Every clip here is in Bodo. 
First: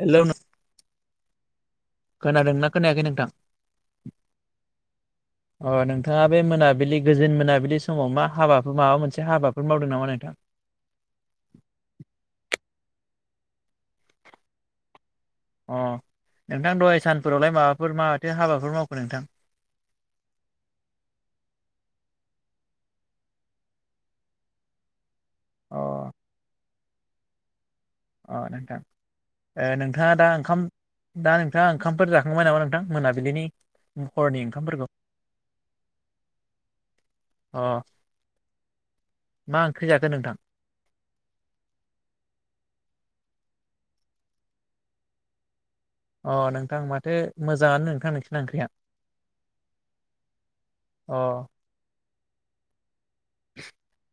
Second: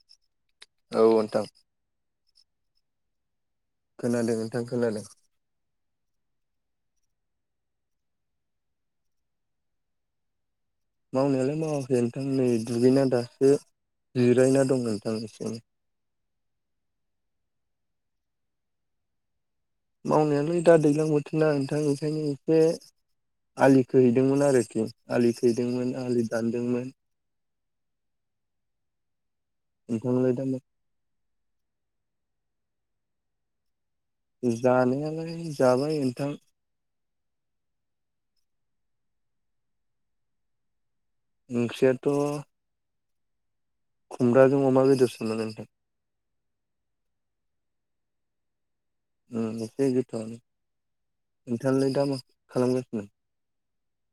हेल' नों औ नोंथां खोनादोंना खोनायाखै नोंथां खोनादों नोंथां खोनादों अ नोंथाङा बे मोना बिलि गोजोन मोनाबिलि समाव मा हाबाफोर माबा मोनसे हाबाफोर मावदों नामा नोंथां मावनायालाय मावाखै नोंथां नै दुगैना दासो जिरायना दं एसे अ नोंथां दहाय सानफोरावलाय माबाफोर माथो हाबाफोर मावखो नोंथां मावनायालाय दा दैज्लां बोथोरना नोंथां ओंखायनो एसे आलि खोहैदोंमोन आरोखि आलि अ खोहैदोंमोन आलि दानदोंमोन अ नोंथां नोंथाङा दा नोंथांलाय मा ओंखाम दा नोंथाङा ओंखामफोर जाखांबाय नामा नोंथ थां मोनाबिलिनि हरनि ओंखामफोरखौ जानायालाय जाबाय नोंथां अ मा ओंख्रि जाखो नोंथां ओंख्रियाथ' खुमब्राजों अमा बेदेरसोमोन नोंथां अ नोंथां माथो मोजाङानो नोंथां नोंसिना ओंख्रिया एसे गोथावआनो अ नोंथाङालाय दा मा खालामगासिनो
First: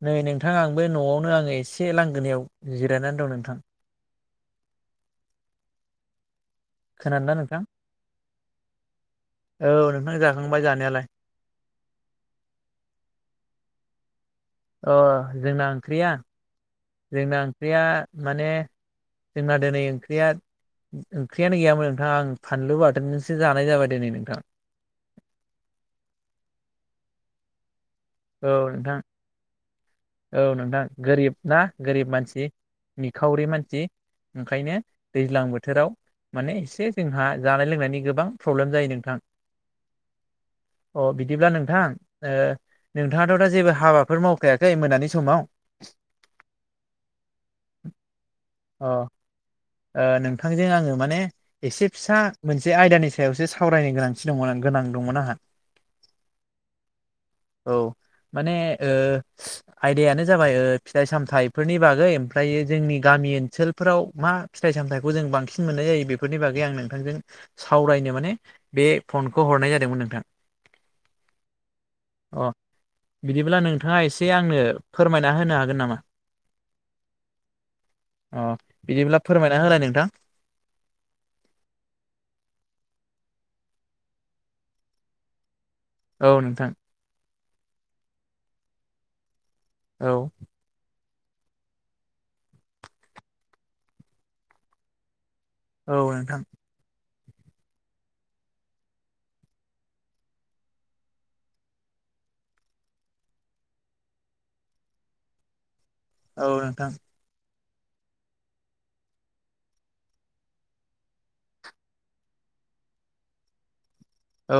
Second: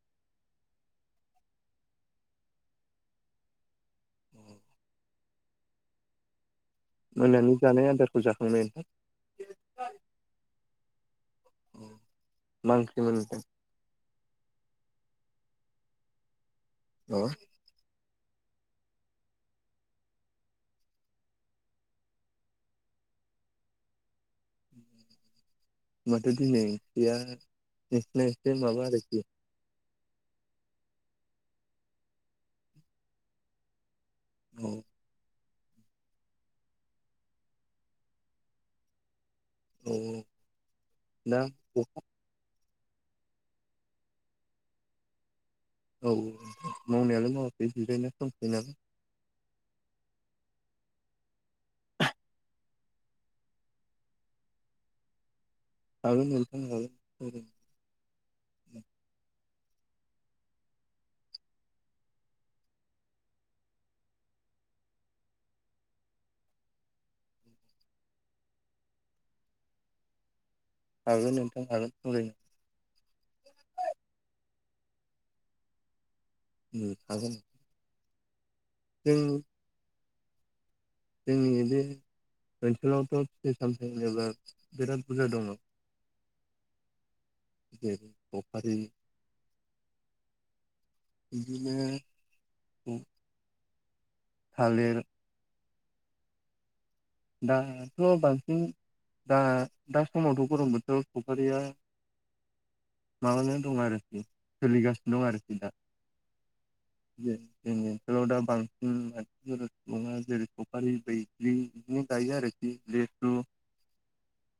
नै नोंथां आंबो न'आवनो आङो एसे लांगोनायाव जिरायनानै दं नोंथां खोनादोंना मोनानि नोंथां जानाय आदारखौ जाखांबाय नोंथां औ नोंथां जाखांबाय जानायालाय मा ओंख्रिमोन अ जोंना ओंख्रिया अ जोंना ओंख्रिया माने जोंना दिनै ओंख्रिया ओंख्रियानो गैयामोन नोंथां आं फानलु बाथोनजोंसो जानाय जाबाय दिनै नोंथां [inaudible] होनबाथो दिनैनिया नोंसिना औ एसे माबा नोंथां आरोखि औ नोंथां गोरिब ना गोरिब मानसि निखावरि मानसि औ ओंखायनो दैज्लां बोथोर बोथोराव माने एसे जोंहा जानाय लोंनायनि गोबां प्रब्लेम जायो नोंथां औ अ दा बिदिब्ला नोंथां अखा नोंथाङाथ' दा जेबो हाबाफोर मावखायाखै मोनानि समाव औ मावनायालाय मावाखै जिरायनासो दंथ'यो नालाय अ नोंथांजों आङो माने एसे फिसा मोनसे आयदानि सायावसो सावरायनो गोनांथि दङ गोनां दंमोन आंहा हागोन नोंथां हागोन सावरायनो औ माने ओ आयदायानो जाबाय फिथाइ सामथाइफोरनि बागै ओमफ्राय जोंनि गामि ओन ओनसोलफोराव मा फिथाइ सामथाइखौ जों बांसिन मोननाय जायो बेफोरनि बागै आं नोंथांजों सावरायनो माने बे फनखौ हरनाय जादोंमोन नोंथां हागोन नोंथां हागोन सावरायनो अ बिदिब्ला नोंथाङा एसे आंनो फोरमायना होनो हागोन नामा ओ हागोन अ जों बिदिब्ला फोरमायना होलाय नोंथां जोंनि बे ओनसोलावथ फिथाइ सामथ होनोब्ला बिराद बुरजा दङ औ नोंथां [unintelligible] औ इदिनो थालिर औ नोंथां दाथ बांसिन दा दा समावथ गरम बोथोराव सावफारिया माबानानै दं आरोखि सोलिगासिनो दं आरोखि दा औ नोंथां जोंनि ओनसोलाव दा बांसिन मानसिफोरा सुबुङा जेरै सफारि बै बिनि गाय आरोख लेु औ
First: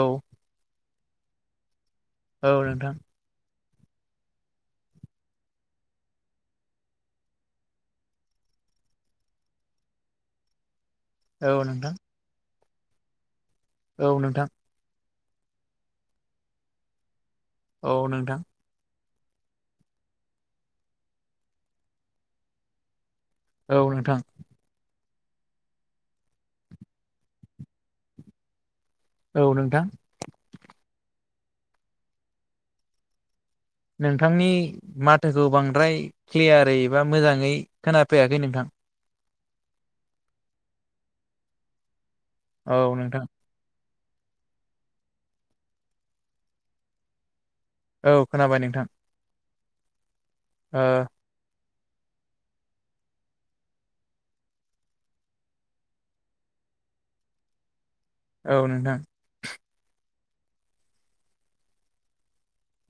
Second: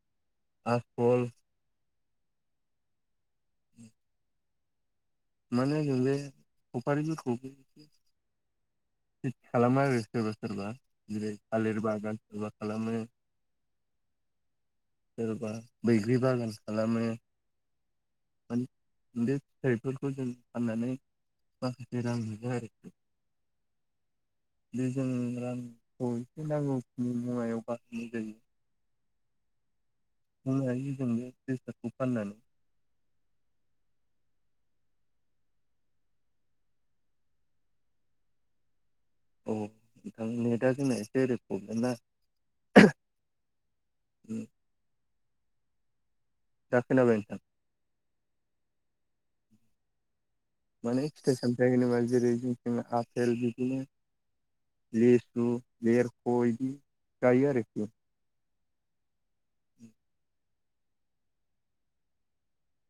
आसफल औ नोंथां माने नैबे सफारिफोरखौ खेथि खालामो आरो सोरबा सोरबा जेरै औ नोंथां थालिरबा गान सोरबा खालामो औ नोंथां सोरबा बैग्रि बागान खालामो औ नोंथां बे बे फिथाइफोरखौ जों फाननानै माखासे रां मोनो आरोखि औ नोंथां बे जों रांखौ एसे नांगौखिनि मुवायाव बाहनाय जायो औ नोंथां बुंनो हायो जों बे बेसादखौ फाननानै नोंथांनि माथोखौ बांद्राय क्लियारै बा मोजाङै खोनाफैयाखै नोंथां औ नोंथां नेटआ जोंना एसे ओरै प्रब्लेम जादों औ नोंथां उम दा खोनाबाय? औ खोनाबाय नोंथां ओ माने फिथाइ सामथायाइ होनोबा जेरै जों जों आफेल बिदिनो लेसु लेरखय बि जायो आरोखि औ नोंथां [inaudible]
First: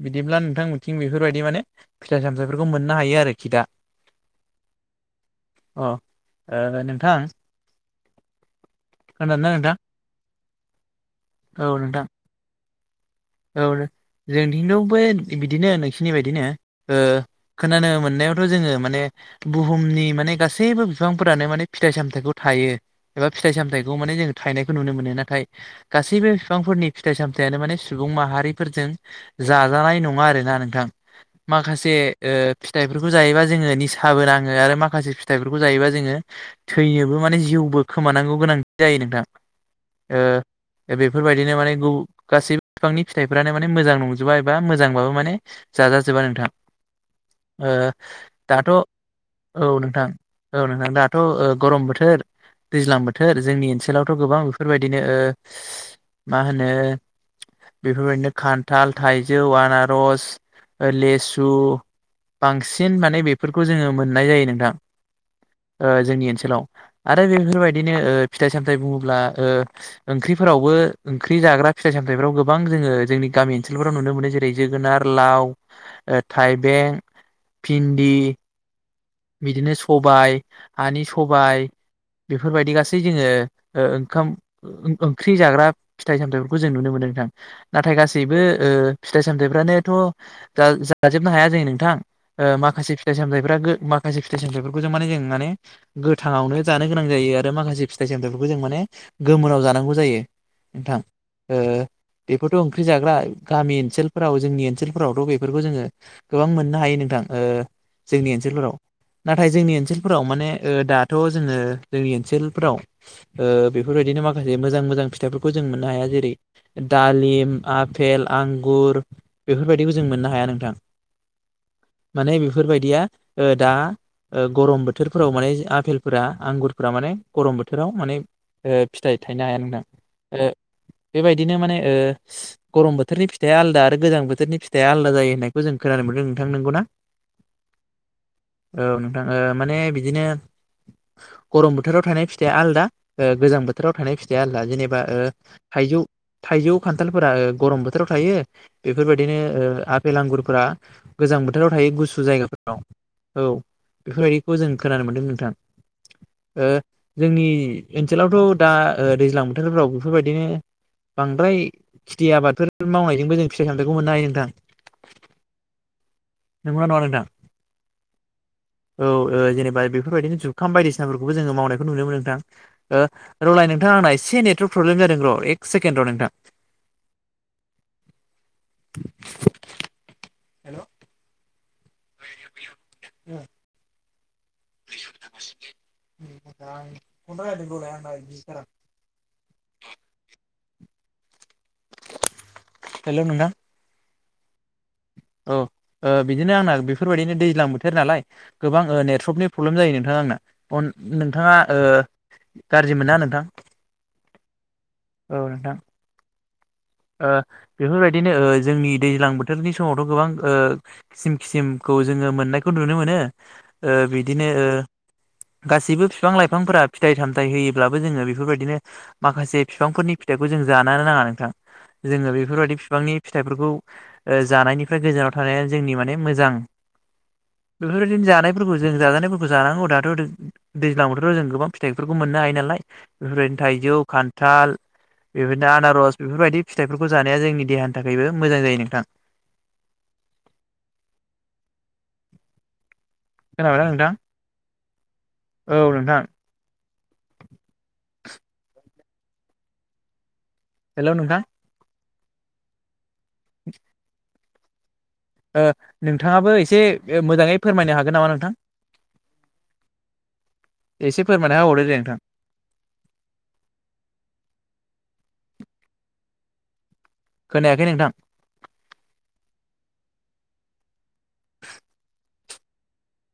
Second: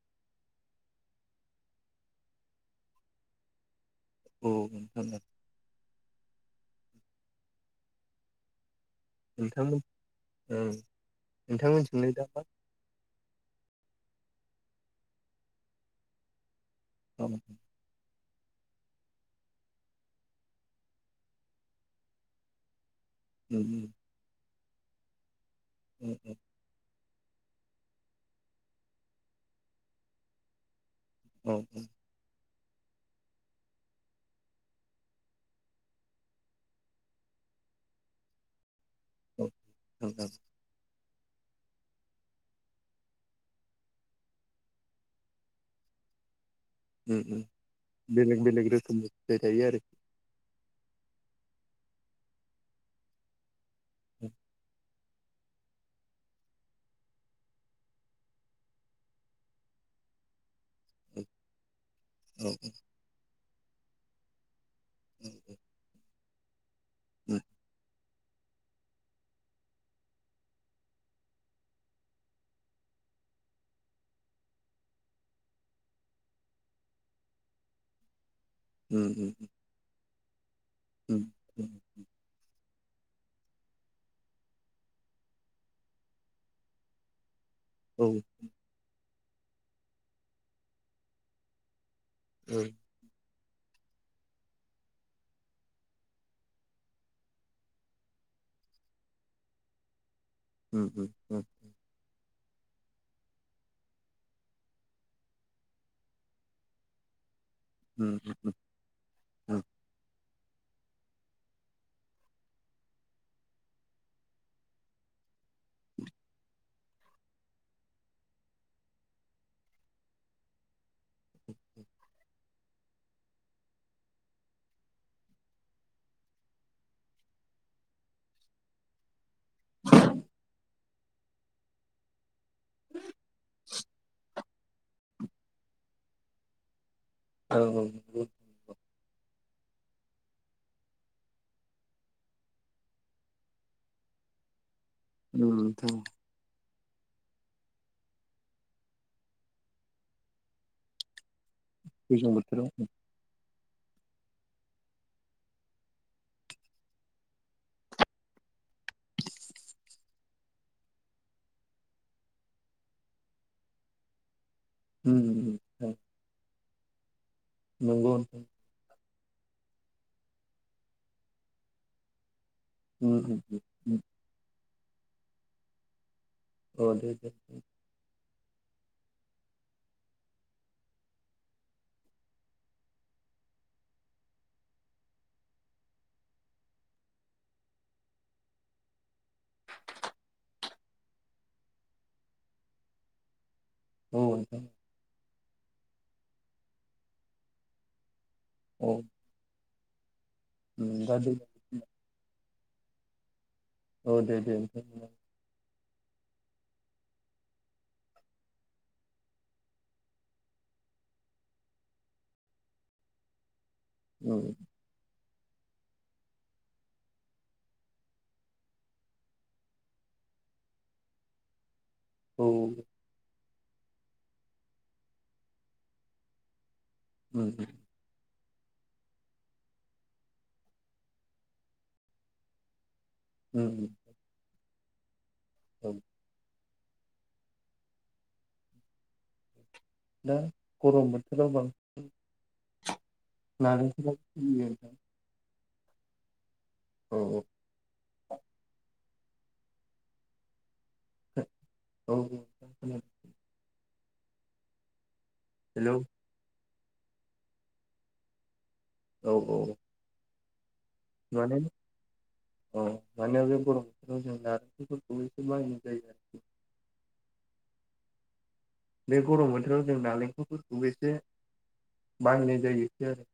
बिदिब्ला नोंथांमोनथिं बेफोरबायदि माने फिथाइ सामथाइफोरखौ मोननो हायो आरोखि दा औ अ नोंथां खोनादोंना नोंथां नोंथांमोन औ नोंथां नोंथांमोनिथिंजाय औ जोंथिंथ बै बिदिनो नोंखिनि बायदिनो औ उम खोनानो मोननायाव थ जोङो माने बुहुमनि माने गासैबो बिफांफोरानो माने फिथाइ सामथाइखौ थायो एबा फिथाइ सामथायाइखौ उम माने जों थायनायखौ नुनो मोनो नाथाय गासैबो बिफांफोरनि फिथाइ सामथायानो माने सुबुं माहारिफोरजों जाजानाय नङा आरोना नोंथां औ माखासे फिथाइफोरखौ जायोबा जोङो निसाबो नाङो आरो माखासे फिथाइफोरखौ जायोबा जोङो थैनोबो माने बो खोमानांगौ गोनां जायो नोंथां औ औ औ बेफोरबायदिनो माने गासैबो बिफांनि फिथाइफ्रानो माने मोजां नंजोबा एबा मोजांबाबो माने जाजाजोबा नोंथां उम उम बेलेग बेलेग दाथ रोखोमनि फिथाइ थायो औ आरोखि नोंथां औ नोंथां दाथ गरम बोथोर दैज्लां बोथोर जोंनि ओनसोलावथ औ गोबां बेफोरबायदिनो मा होनो बेफोरबायदिनो खान्थाल थाइजौ आनारस लेसु औ बांसिन माने बेफोरखौ जोङो मोननाय जायो नोंथां जोंनि ओनसोल ओनसोलाव आरो बेफोरबायदिनो फिथाइ सामथायाइ बुङोब्ला ओंख्रिफोरावबो ओंख्रि जाग्रा फिथाइ सामथ फ्राव गोबां जोङो जोंनि गामि ओनसोलफोराव नुनो मोनो जेरै जोगोनार लाव थाइबें भिन्दि उम उम बिदिनो सबाय हानि उम सबाय उम बेफोरबायदि गसि गासै जोङो ओख ओंख्रि जाग्रा फिथाइ सामथथायफोरखौ जों नुनो मोनदों नोंथां नाथाय औ गासैबो फिथाइ सामथायाइफ्रानोथ जाजोबनो हाया जों नोंथां माखासे फिथाइ सामथायफ्रा माखासे फिथाइ सामथथायफोरखौ जों माने जों माने गोथाङावनो जानो गोनां जायो आरो माखासे फिथाइ सामथथायफोरखौ जों माने गोमोनाव जानांगौ जायो उम नोंथां उम उम बेफोरथ ओंख्रि जाग्रा गामि ओनसोलफोराव जोंनि ओनसोलफोरावथ बेफोरखौ जोङो गोबां मोननो हायो नोंथां उम जोंनि उम ओनसोलफोराव नाथाय उम जोंनि ओनसोलफोराव माने दाथ जोङो जोंनि ओनोलफ्राव बेफोरबायदिनो माखासे मोजां मोजां फिथफोरखौ जों मोननो हाया जेरै दालिम आफेल आंगुर बेफोरबायदिखौ जों मोननो हाया नोंथां माने बेफोरबायदिया दा गरम बोथोरफोराव माने आफेलफोरा आंगुरफोरा माने गरम बोथोराव माने फिथाइ थायनो हाया नोंना बेबायदिनो माने गरम बोथोरनि फिथाइया आलादा आरो गोजां बोथोरनि फिथाइ दाया आलादा जायो होननायखौ जों खोनानो मोनदों नोंथां नोंगौना? औ औ औ नोंथाङो माने बिदिनो गरम बोथोराव थानाय फिथाइया आलदा गोजां बोथोराव थानाय फिथाइया आलादा जेनेबा नोंथां थाइजौ थाइजौ खान्थालफोरा गरम बोथोराव थायो बेफोरबायदिनो आफपेल आंगुरफोरा गोजां बोथोराव थायो गुसु गोजां बोथोराव जायगाफोराव उम औ बेफोरबायदिखौ जों खोनानो मोन्दों नोंथां [inaudible] जोंनि ओनसोलावथ दा दैज्लां बोथोरफ्राव बेफोरबायदिनो बांद्राय खेथि आबादफोर मावनायजोंबो जों फिथाइ सामथाइखौबो मोननो हायो नोंथां हम नंगौना नङा नोंथां नोंगौ औ जेनेबा बेफोरबायदिनो जुखाम बायदिसिनाफोरखौबो जोङो मावनायखौ नुनो मोनो नोंथां औ रलाय नोंथां आंना एसे नेटवार्क प्रब्लेम जादों र एक सेकेणड र नोंथां औ दे दे हेलौ औ [unintelligible] हेलौ नोंथां औ औ बिदिनो आंना बेफोरबायदिनो दैज्लां बोथोर नालाय गोबां औ नेथस्रपनि प्रब्लेम जायो नोंथाङा आंना दा दै नोंथाङा गाज्रि मोना नोंथां औ दे दे औ नोंथां बेफोरबायदिनो जोंनि दैज्लां बोथोरनि समावथ गोबां खिसिम खिसिमखौ जोङो मोननायखौ नुनो मोनो बिदिनो गासिबो बिफां लाइफांफोरा फिथाइ थामथाइ होयोब्लाबो जोङो बेफोरबायदिनो माखासे बिफांफोरनि फिथाइखौ जों जानो नाङा नोंथां जोङो औ बेफोरबादि बिफांनि फिथाइफोरखौ जानायनिफ्राय गोजानाव थानाया जोंनि माने मोजां बेफोरबादिनो जानाय फोरखौ जों जाजानायफोरखौ जानांगौ दाथ' दैज्लाङावथ' जों गोबां फिथाइफोरखौ मोननो हायो नालाय बेफोर बायदिनो थाइजौ खान्थाल बेबायदिनो आनारस बेफोरबायदि फिथाइफोरखौ जानाया जोंनि देहानि थाखायबो मोजां जायो नोंथां दा गरम बोथोराव बां खोनाबायना नोंथां [unintelligible] औ नोंथां औ औ हेल' नोंथां औ औ हेलौ नोंथाङाबो एसे मोजाङै फोरमायनो हागोन नामा नोंथां औ औ एसे माने फोरमायना होबावदो दे नोंथां औ माने बे गरम बोथोराव जों नारेंखलफोरखौबो [unintelligible] खोनायाखै नोंथां बे गरम बोथोराव जों नालेंखलफोरखौबो एसे [inaudible] बाहायनाय जायो बिदि‌ आरो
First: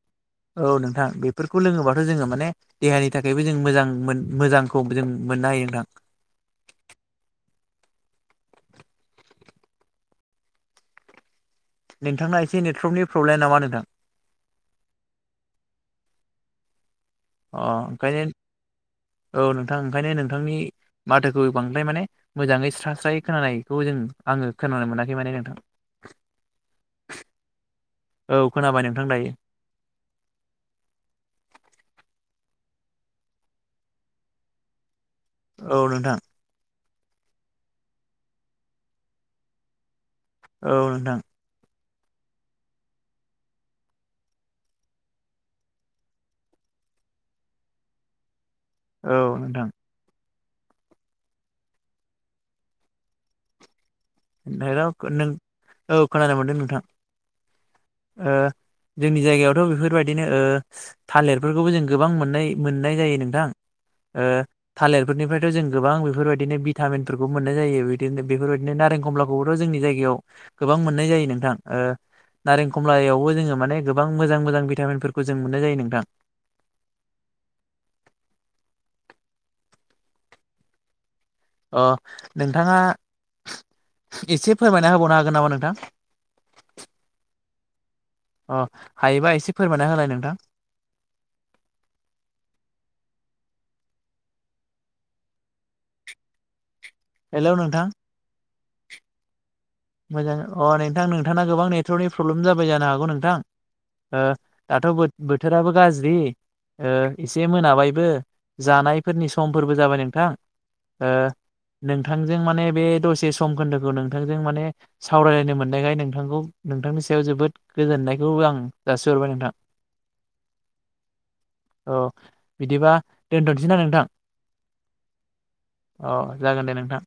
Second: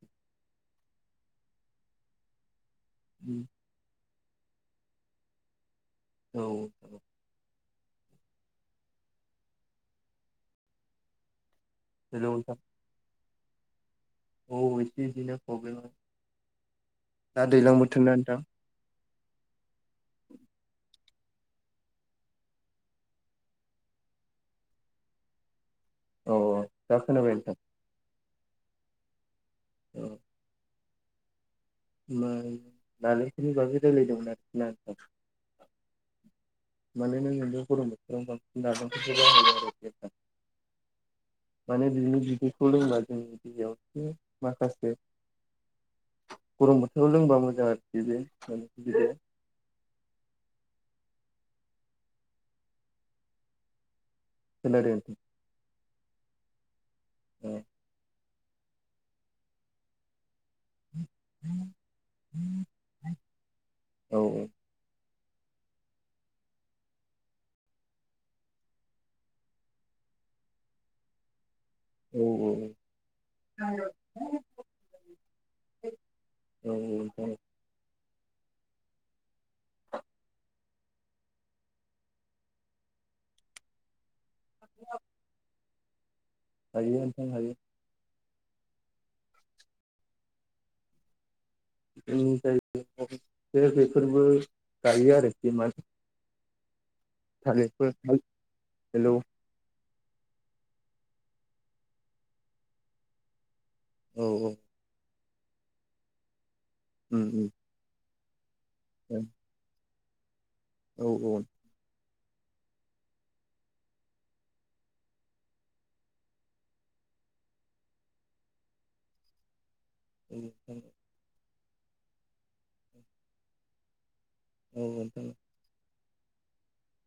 औ नोंथां बेफोरखौ लोङोबाथ' जोङो माने देहानि आरो थाखायबो जों मोजां मोन मोजांखौ जों मोननो हायो नोंथां औ औ हेलौ नोंथांना नोंथां एसे नेटवर्कनि प्रब्लेम नामा नोंथां औ एसे बिदिनो प्रब्लेम आरो दा अ दैज्लां बोथोरना ओंखायनो नोंथां औ नोंथां ओंखायनो नोंथांनि माथोखौ बांद्राय माने मोजाङै स्रा स्रायै खोनानायखौ जों आङो खोनानो मोनाखै माने नोंथां औ दा खोनाबाय नोंथां औ खोनाबाय नोंथां दायो औ होमबा नालेंखरनि बागै रायलायदोंमोन आरोखि ना आं औ नोंथां माने [unintelligible] गरम बोथोराव बांसिन नालेंखरखौ बाहायो आरो औ नोंथां माने बिनि बिदैखौ लोंबा जोंनि देहायावबो माखासे गरम बोथोराव लोंबा मोजां आरोखि बे बिदैया औ नोंथां नों खोनादों नोंथां औ खोनानो मोनदों नोंथां ए ओ जोंनि जायगायावथ' बेफोरबायदिनो ओ थालिरफोरखौबो जों गोबां मोननाय मोननाय जायो नोंथां औ ओ थालिर निफ्रायथ' जों गोबां बेफोरबायदिनो भिटामिन मोननाय जायोनो बेफोर बायदिनो नारें खमलाखौबोथ' जोंनि जायगायाव गोबां मोननाय जायो नोंथां औ नारें खमलायावबो जोङो माने गोबां मोजां मोजां भिटामिनफोरखौ जों मोननाय जायो नोंथां ओं नोंथां ओं अ नोंथाङा एसे फोरमायना होबावनो हागोन नामा नोंथां हायो नोंथां हायो अ हायोबा एसे फोरमायना होलाय नोंथां जोंनि जायगायाव बेफोरबो गायो आरो हेलौ नोंथां [unintelligible] हेल' मोजां अ नोंथां नोंथांना गोबां नेटवर्कनि प्रब्लेम जाबाय जानो हागौ नोंथां ओ औ औ दाथ' बोथ बोथोराबो गाज्रि उम एसे उम मोनाबायबो जानायफोरनि औ समफोरबो जाबाय नोंथां ओ औ औ नों थांजों माने बे दसे सम खोन्दोखौ नोंथांजों माने सावरायलायनो मोननायखाय नोंथांखौ नोंथांनि सायाव जोबोद गोजोननायखौ आं जासिहरबाय नोंथां औ औ औ बिदिबा दोनथ'सै ना नोंथां औ औ औ जागोन दे नोंथां